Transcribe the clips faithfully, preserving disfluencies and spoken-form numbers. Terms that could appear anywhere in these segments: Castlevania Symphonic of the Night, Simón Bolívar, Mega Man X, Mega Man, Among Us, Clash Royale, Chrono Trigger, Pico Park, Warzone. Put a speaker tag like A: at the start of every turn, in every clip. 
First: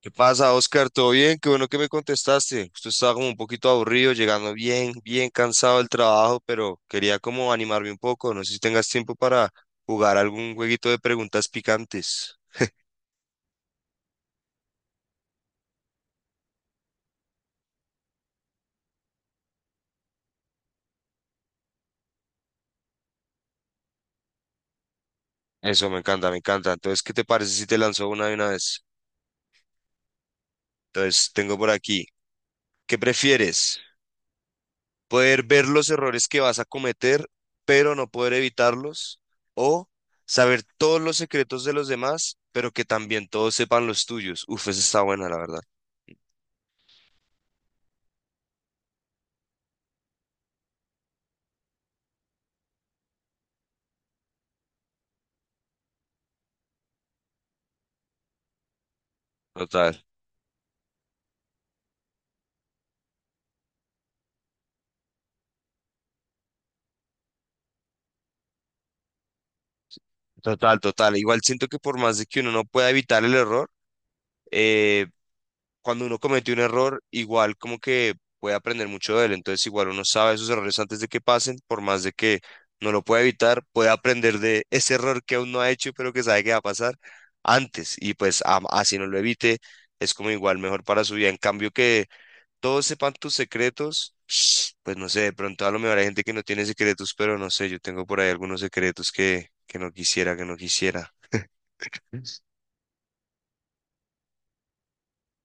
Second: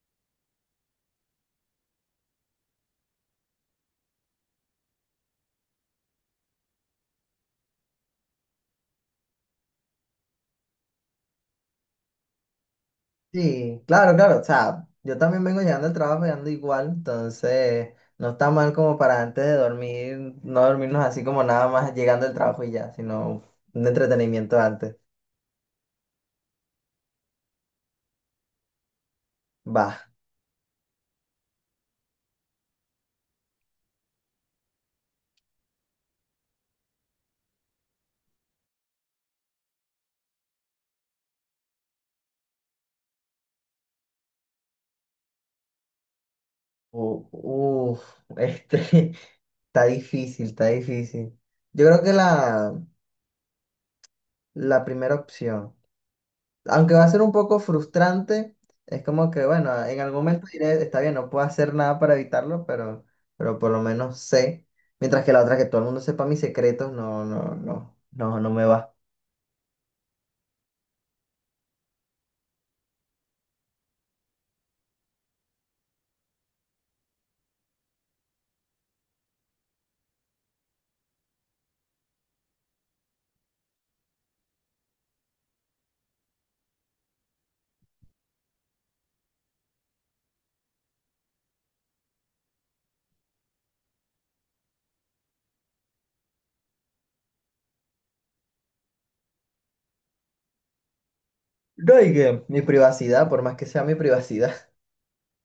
A: ¿Qué pasa, Oscar? ¿Todo bien? Qué bueno que me contestaste. Justo estaba como un poquito aburrido, llegando bien, bien cansado del trabajo, pero quería como animarme un poco. No sé si tengas tiempo para jugar algún jueguito de preguntas picantes.
B: Sí, claro, claro. O sea, yo también vengo llegando al trabajo llegando igual, entonces no está mal como para antes de dormir, no dormirnos así como nada más llegando al trabajo y ya, sino un entretenimiento antes.
A: Eso me encanta, me encanta. Entonces, ¿qué te parece si te lanzo una de una vez?
B: Va.
A: Entonces, tengo por aquí. ¿Qué prefieres? ¿Poder ver los errores que vas a cometer, pero no poder evitarlos? ¿O saber todos los secretos de los demás, pero que también todos sepan los tuyos? Uf, esa está buena, la verdad.
B: U- Uf, este, está difícil, está difícil. Yo creo que la, la primera opción. Aunque va a ser un poco frustrante, es como que, bueno,
A: Total.
B: en algún momento diré, está bien, no puedo hacer nada para evitarlo, pero, pero por lo menos sé. Mientras que la otra, que todo el mundo sepa mis secretos, no, no, no, no, no me va.
A: Total, total. Igual siento que por más de que uno no pueda evitar el error, eh, cuando uno comete un error, igual como que puede aprender mucho de él. Entonces, igual uno sabe esos errores antes de que pasen, por más de que no lo pueda evitar, puede aprender de ese error que aún no ha hecho, pero que sabe que va a pasar antes. Y pues a- así no lo evite, es como igual mejor para su vida. En cambio, que todos sepan tus secretos, pues no sé, de pronto a lo mejor hay gente que no tiene secretos, pero no sé, yo tengo por ahí algunos secretos que, que no quisiera, que no quisiera.
B: No, y que mi privacidad, por más que sea mi privacidad.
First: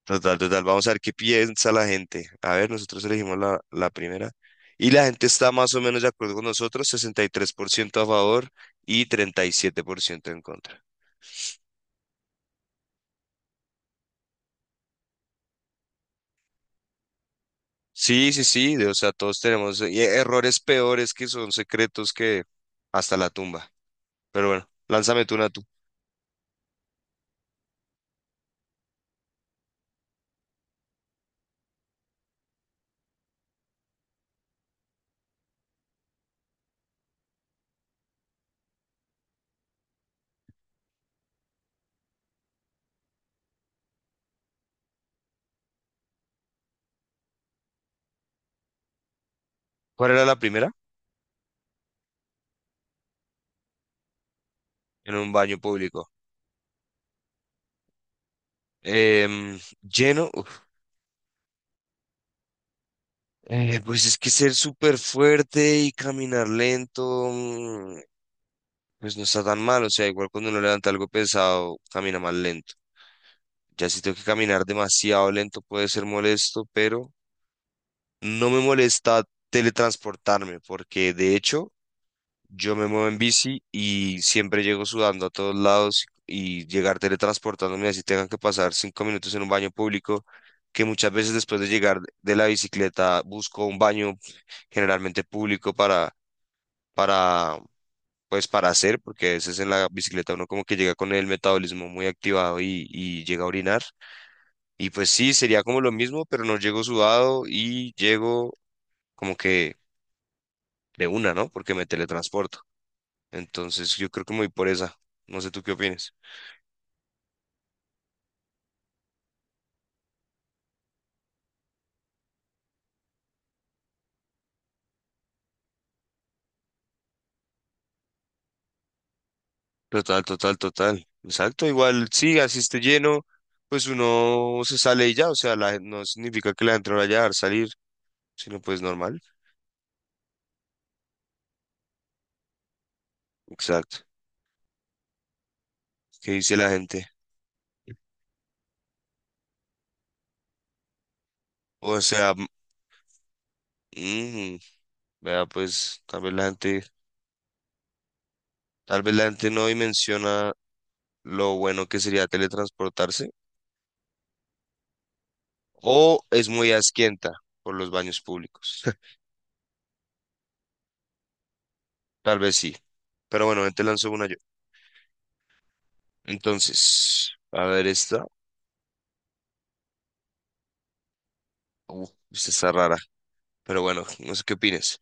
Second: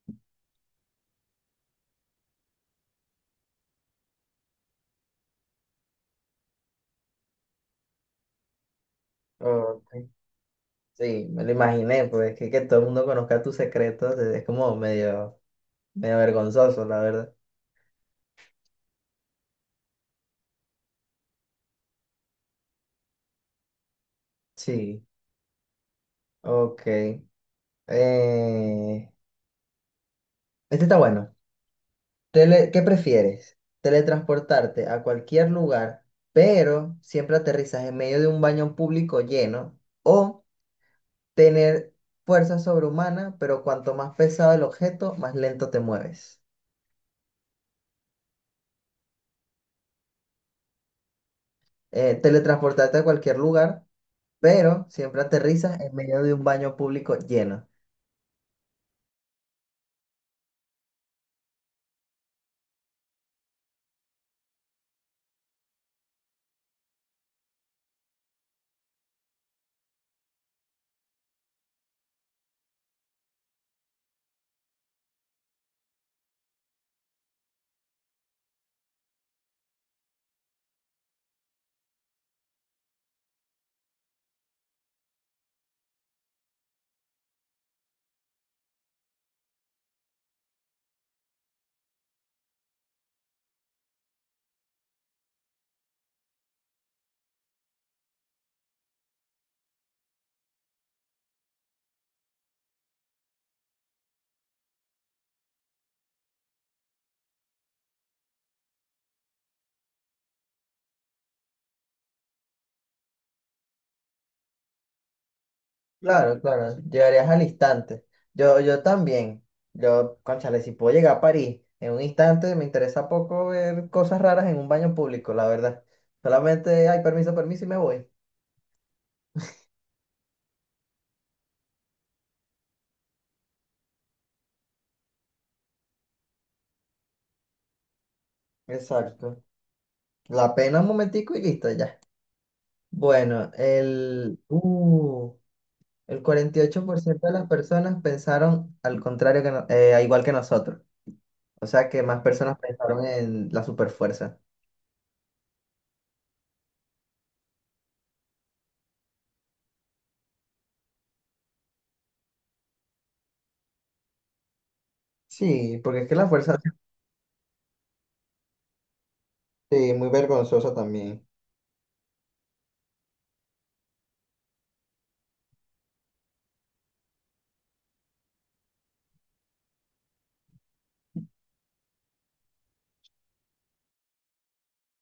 A: Total, total. Vamos a ver qué piensa la gente. A ver, nosotros elegimos la, la primera. Y la gente está más o menos de acuerdo con nosotros. Sesenta y tres por ciento a favor y treinta y siete por
B: Ok.
A: ciento en contra.
B: Sí, me lo imaginé, pues que, que todo el mundo conozca tus secretos, es es como medio, medio vergonzoso, la verdad.
A: Sí, sí, sí, de- o sea, todos tenemos eh, errores peores que son secretos que hasta la tumba. Pero bueno,
B: Sí,
A: lánzame tú una tú.
B: ok. Eh, este está bueno. Tele- ¿qué prefieres? Teletransportarte a cualquier lugar, pero siempre aterrizas en medio de un baño público lleno, o tener fuerza sobrehumana, pero cuanto más pesado el objeto, más lento te mueves.
A: ¿Cuál era la primera?
B: Eh, teletransportarte a cualquier lugar, pero
A: En
B: siempre
A: un baño
B: aterrizas en
A: público.
B: medio de un baño público lleno.
A: Em, lleno. Uf. Eh, pues es que ser súper fuerte y caminar lento. mm, Pues no está tan mal, o sea, igual cuando uno levanta algo pesado, camina más lento. Ya si tengo que caminar demasiado lento puede ser molesto, pero no me molesta teletransportarme, porque de hecho yo me muevo en bici y siempre llego sudando a todos lados y llegar teletransportándome así tengan que pasar cinco minutos en un baño público, que muchas veces después de llegar de la bicicleta busco un baño generalmente público para, para pues para hacer, porque a veces en la bicicleta uno como que llega con el metabolismo muy activado y, y llega a orinar. Y pues sí, sería como lo mismo, pero no llego sudado y llego como que de una, ¿no? Porque me teletransporto. Entonces yo creo que me voy por esa. No sé tú qué opinas.
B: Claro, claro, llegarías al instante. Yo, yo también. Yo, cónchale, si puedo llegar a París en un instante, me interesa poco ver cosas raras en un baño público, la verdad. Solamente hay permiso, permiso y me voy.
A: Total, total, total. Exacto, igual sí, así esté lleno, pues uno se sale y ya, o sea, la, gen- no significa que la gente no vaya a dejar salir, sino pues normal.
B: Exacto. La pena un momentico y listo, ya. Bueno,
A: Exacto.
B: el, uh, el
A: ¿Qué dice
B: cuarenta y
A: la
B: ocho por
A: gente?
B: ciento de las personas pensaron al contrario que no- eh, igual que nosotros. O sea
A: O
B: que más
A: sea,
B: personas pensaron en la superfuerza.
A: mm, Vea, pues tal vez la gente, tal vez la gente no dimensiona lo bueno que sería teletransportarse
B: Sí, porque es que
A: o
B: la
A: es
B: fuerza
A: muy asquienta por los baños públicos.
B: sí, muy vergonzosa también.
A: Tal vez sí. Pero bueno, ven, te lanzo una yo. Entonces, a ver esta. Uf, esta está rara. Pero bueno, no sé qué opinas.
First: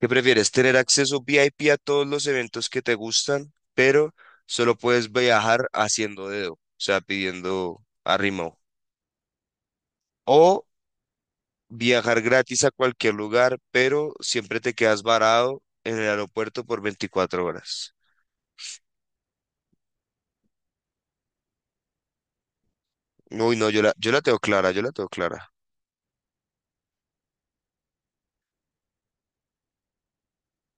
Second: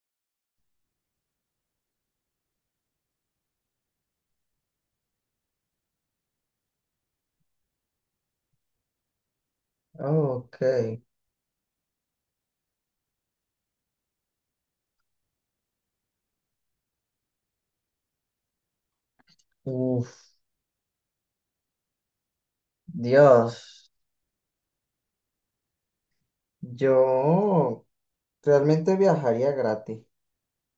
A: ¿Qué prefieres? ¿Tener acceso V I P a todos los eventos que te gustan, pero solo puedes viajar haciendo dedo? O sea, pidiendo arrimo.
B: Ok.
A: ¿O viajar gratis a cualquier lugar, pero siempre te quedas varado en el aeropuerto por veinticuatro horas?
B: Uf,
A: Uy, no, yo
B: Dios.
A: la, yo la tengo clara, yo la tengo clara.
B: Yo realmente viajaría gratis.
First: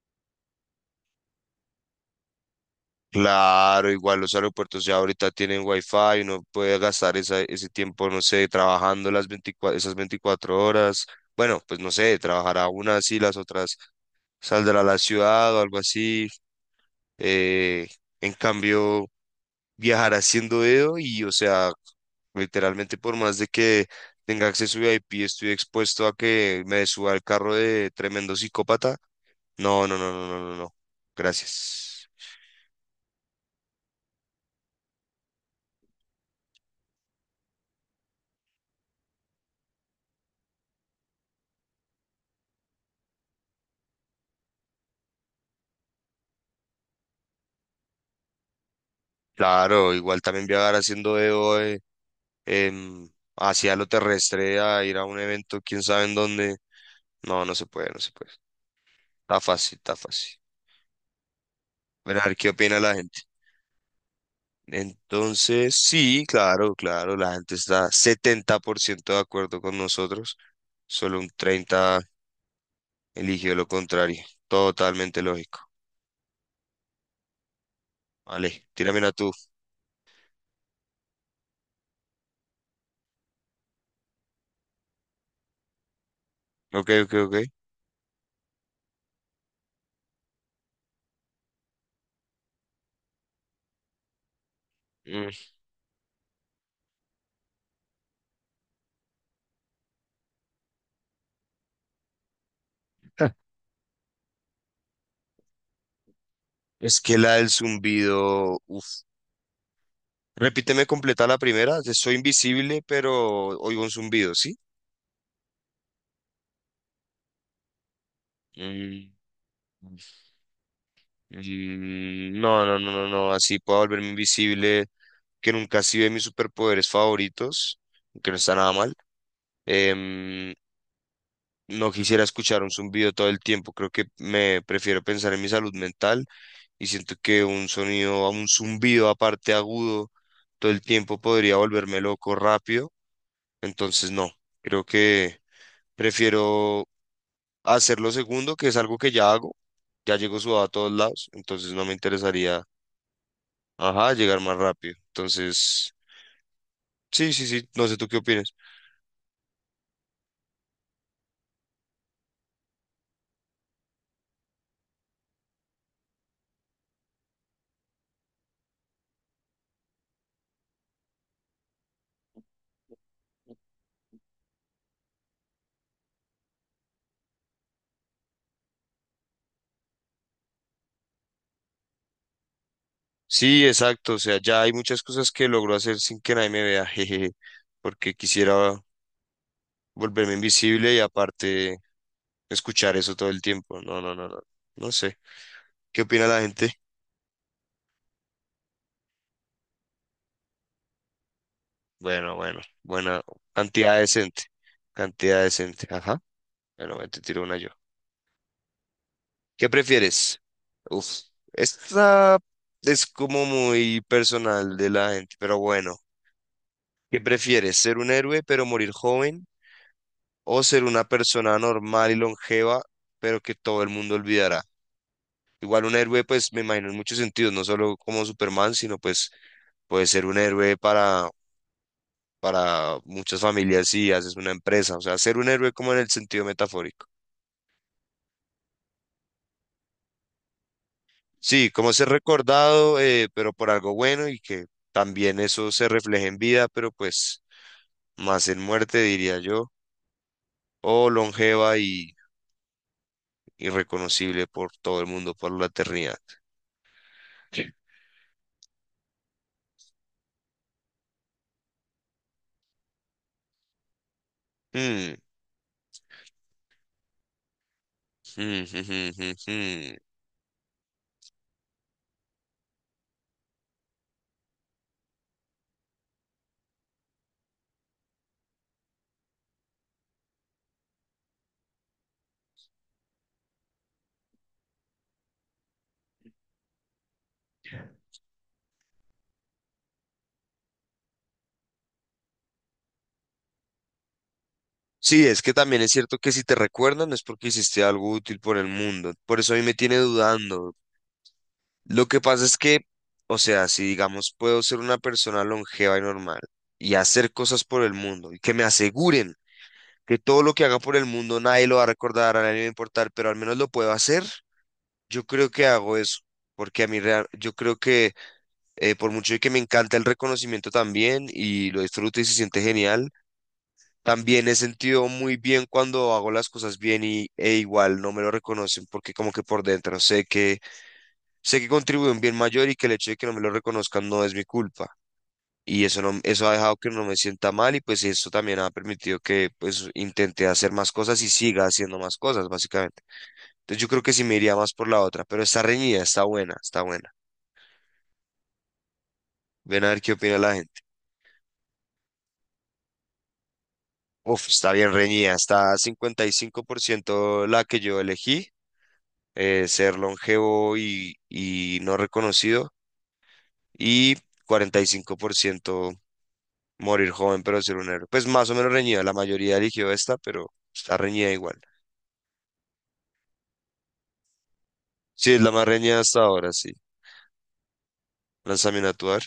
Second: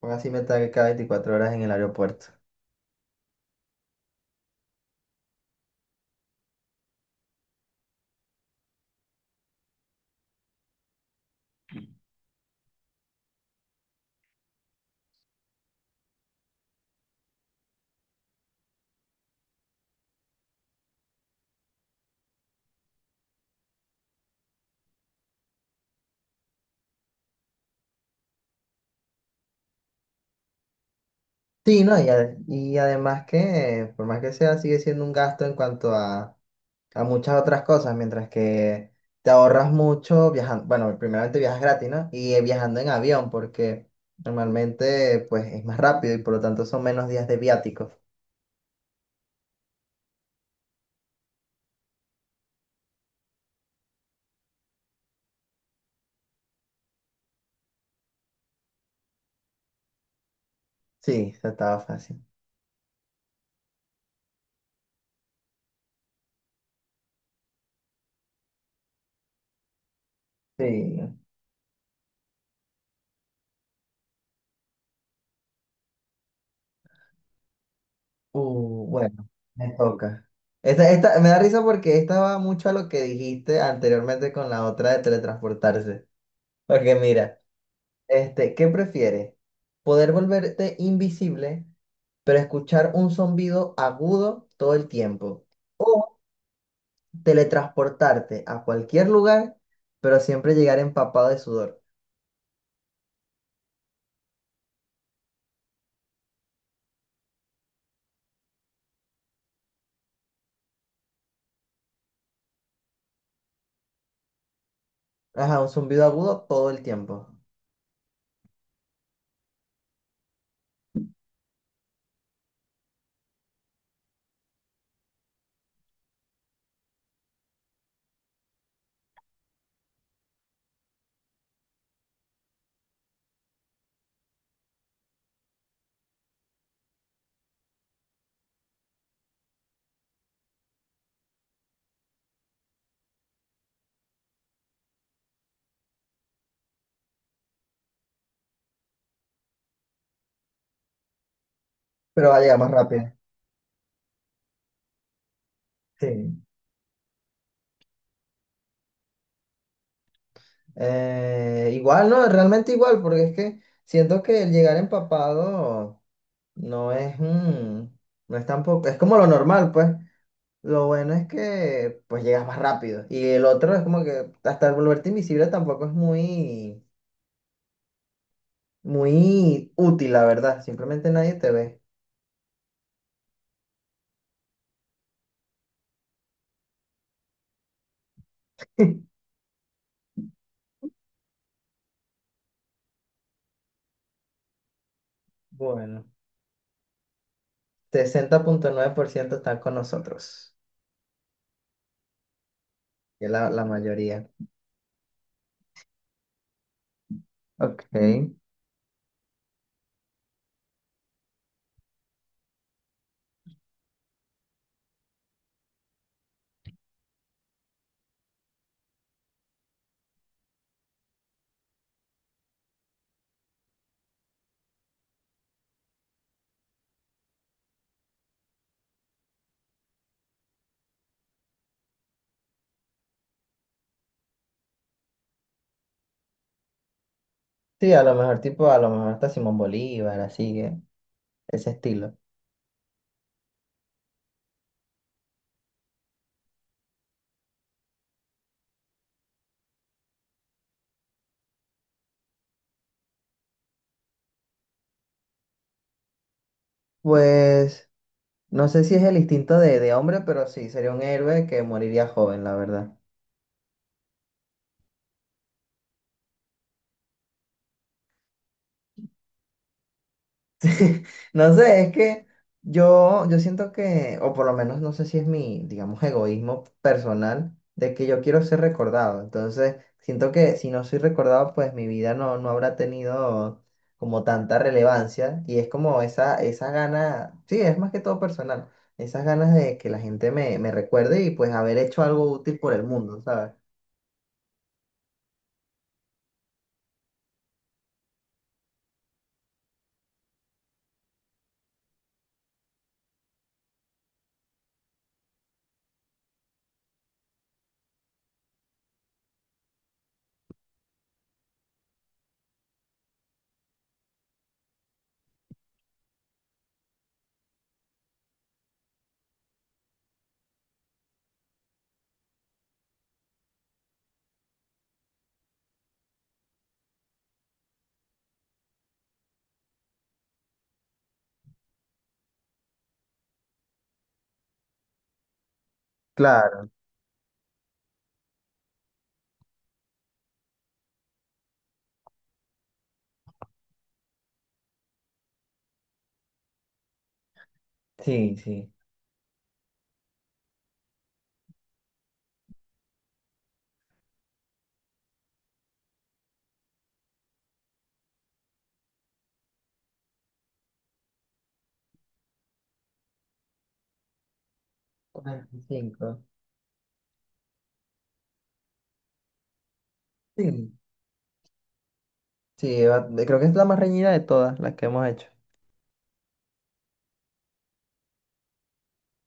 B: Porque así me estaré cada veinticuatro horas en el aeropuerto.
A: Claro, igual los aeropuertos ya ahorita tienen wifi, uno puede gastar esa- ese tiempo, no sé, trabajando las veinticuatro, esas veinticuatro horas. Bueno, pues no sé, trabajará unas y las otras saldrá a la ciudad o algo así. Eh, en cambio, viajar haciendo dedo y, o sea, literalmente, por más de que tenga acceso V I P, estoy expuesto a que me suba al carro de tremendo psicópata. No, no, no, no, no, no, no.
B: Sí, ¿no? Y,
A: Gracias.
B: a- y además que, por más que sea, sigue siendo un gasto en cuanto a, a muchas otras cosas, mientras que te ahorras mucho viajando. Bueno, primeramente viajas gratis, ¿no? Y eh, viajando en avión, porque normalmente pues es más rápido y por lo tanto son menos días de viáticos.
A: Claro, igual también viajar haciendo dedo eh, em, hacia lo terrestre a ir a un evento, quién sabe en dónde. No, no se puede, no se puede. Está fácil, está fácil.
B: Sí, eso estaba
A: Bueno,
B: fácil.
A: a ver qué opina la gente. Entonces, sí, claro, claro, la gente está setenta por ciento de acuerdo con nosotros,
B: Sí,
A: solo un treinta eligió lo contrario. Totalmente lógico. Vale,
B: Uh,
A: tírame una
B: bueno,
A: tú.
B: me toca. Esta, esta, me da risa porque esta va mucho a lo que dijiste anteriormente con la otra de teletransportarse.
A: Ok,
B: Porque
A: ok, ok.
B: mira, este, ¿qué prefieres? ¿Poder volverte invisible, pero escuchar un zumbido agudo todo el
A: Mm,
B: tiempo? ¿O teletransportarte a cualquier lugar, pero siempre llegar empapado de sudor?
A: Es que la del zumbido. Uf. Repíteme completa la primera. De Soy invisible, pero oigo un zumbido, ¿sí?
B: Ajá, un zumbido agudo todo el tiempo.
A: Mm, mm, No, no, no, no, no. Así puedo volverme invisible. Que nunca así de mis superpoderes favoritos. Que no está nada mal. Em, no quisiera escuchar un zumbido todo el tiempo. Creo que me prefiero pensar en mi salud mental, y siento que un sonido, un zumbido aparte agudo todo el tiempo podría volverme loco rápido. Entonces no, creo que prefiero hacerlo segundo, que es algo que ya hago. Ya llego sudado a todos lados, entonces no me
B: Pero va a llegar
A: interesaría,
B: más rápido.
A: ajá, llegar más rápido. Entonces,
B: Sí.
A: sí, sí, sí, no sé tú qué opinas.
B: Eh, igual, no, realmente igual, porque es que siento que el llegar empapado no es, mm, no es tampoco, es como lo normal, pues. Lo bueno es que pues llegas más rápido. Y el otro es como que hasta volverte invisible tampoco es muy, muy útil, la verdad. Simplemente nadie te ve.
A: Sí, exacto, o sea, ya hay muchas cosas que logro hacer sin que nadie me vea, jejeje, porque quisiera volverme invisible y aparte escuchar eso todo el tiempo. No, no, no, no, no sé. ¿Qué
B: Bueno,
A: opina la gente?
B: sesenta punto nueve por ciento están con nosotros,
A: Bueno, bueno, buena
B: que es la, la
A: cantidad
B: mayoría.
A: decente, cantidad decente, ajá. Bueno, me te tiro una yo.
B: Ok.
A: ¿Qué prefieres? Uf, esta es como muy personal de la gente, pero bueno. ¿Qué prefieres? ¿Ser un héroe pero morir joven? ¿O ser una persona normal y longeva pero que todo el mundo olvidará? Igual un héroe, pues me imagino en muchos sentidos, no solo como Superman, sino pues puede ser un héroe para para muchas familias si haces una empresa, o sea, ser un héroe como en el sentido metafórico.
B: Sí, a lo mejor tipo, a lo mejor hasta Simón Bolívar, así, eh,
A: Sí,
B: ese
A: como ser
B: estilo.
A: recordado, eh, pero por algo bueno y que también eso se refleje en vida, pero pues más en muerte, diría yo, o longeva y irreconocible por todo el mundo, por la eternidad. Sí.
B: Pues no sé si es el instinto de, de hombre, pero sí, sería un héroe que moriría joven, la verdad.
A: Mm, mm, mm, mm, mm. Mm.
B: No sé, es que yo, yo siento que, o por lo menos no sé si es mi, digamos, egoísmo personal, de que yo quiero ser recordado. Entonces, siento que si no soy recordado, pues mi vida no, no habrá tenido como tanta relevancia. Y es como esa, esa gana, sí, es más que todo personal, esas ganas de que la gente me, me recuerde y pues haber hecho algo útil por el mundo, ¿sabes?
A: Sí, es que también es cierto que si te recuerdan es porque hiciste algo útil por el mundo. Por eso a mí me tiene dudando. Lo que pasa es que, o sea, si digamos puedo ser una persona longeva y normal y hacer cosas por el mundo y que me aseguren que todo lo que haga por el mundo nadie lo va a recordar, a nadie le va a importar, pero al menos lo puedo hacer, yo creo que hago eso. Porque a mí, real- yo creo que eh, por mucho de que me encanta el reconocimiento también y lo disfruto y se siente genial, también he sentido muy bien cuando hago las cosas bien y, e igual no me lo reconocen porque como que por dentro sé que sé que contribuye un bien mayor y que el hecho de que no me lo reconozcan no es mi culpa. Y eso, no, eso ha
B: Claro.
A: dejado que no me sienta mal y pues eso también ha permitido que pues intente hacer más cosas y siga haciendo más cosas, básicamente. Entonces yo creo que sí me iría más por la otra, pero está reñida, está buena, está buena.
B: Sí, sí.
A: Ven a ver qué opina la gente. Uf, está bien reñida, está cincuenta y cinco por ciento la que yo elegí, eh, ser longevo y, y no reconocido, y
B: cuarenta y
A: cuarenta y cinco por ciento
B: cinco
A: morir joven, pero ser un héroe. Pues más o menos reñida. La mayoría eligió esta, pero
B: Sí,
A: está reñida igual.
B: sí, va- creo que es la más reñida de todas las que hemos hecho.
A: Sí, es la más reñida hasta ahora, sí. Lánzame a tuar.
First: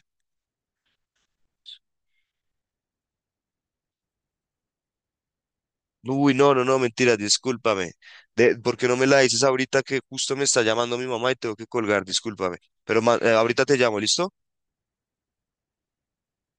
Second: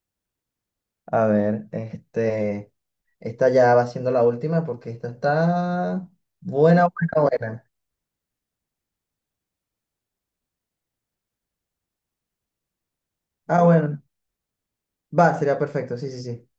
B: A ver, este, esta ya va siendo la última porque esta está
A: Uy, no, no, no,
B: buena,
A: mentira,
B: buena, buena.
A: discúlpame. De, ¿por qué no me la dices ahorita que justo me está llamando mi mamá y tengo que colgar? Discúlpame. Pero ma- eh,
B: Ah,
A: ahorita te llamo,
B: bueno,
A: ¿listo?
B: va, sería perfecto, sí, sí, sí.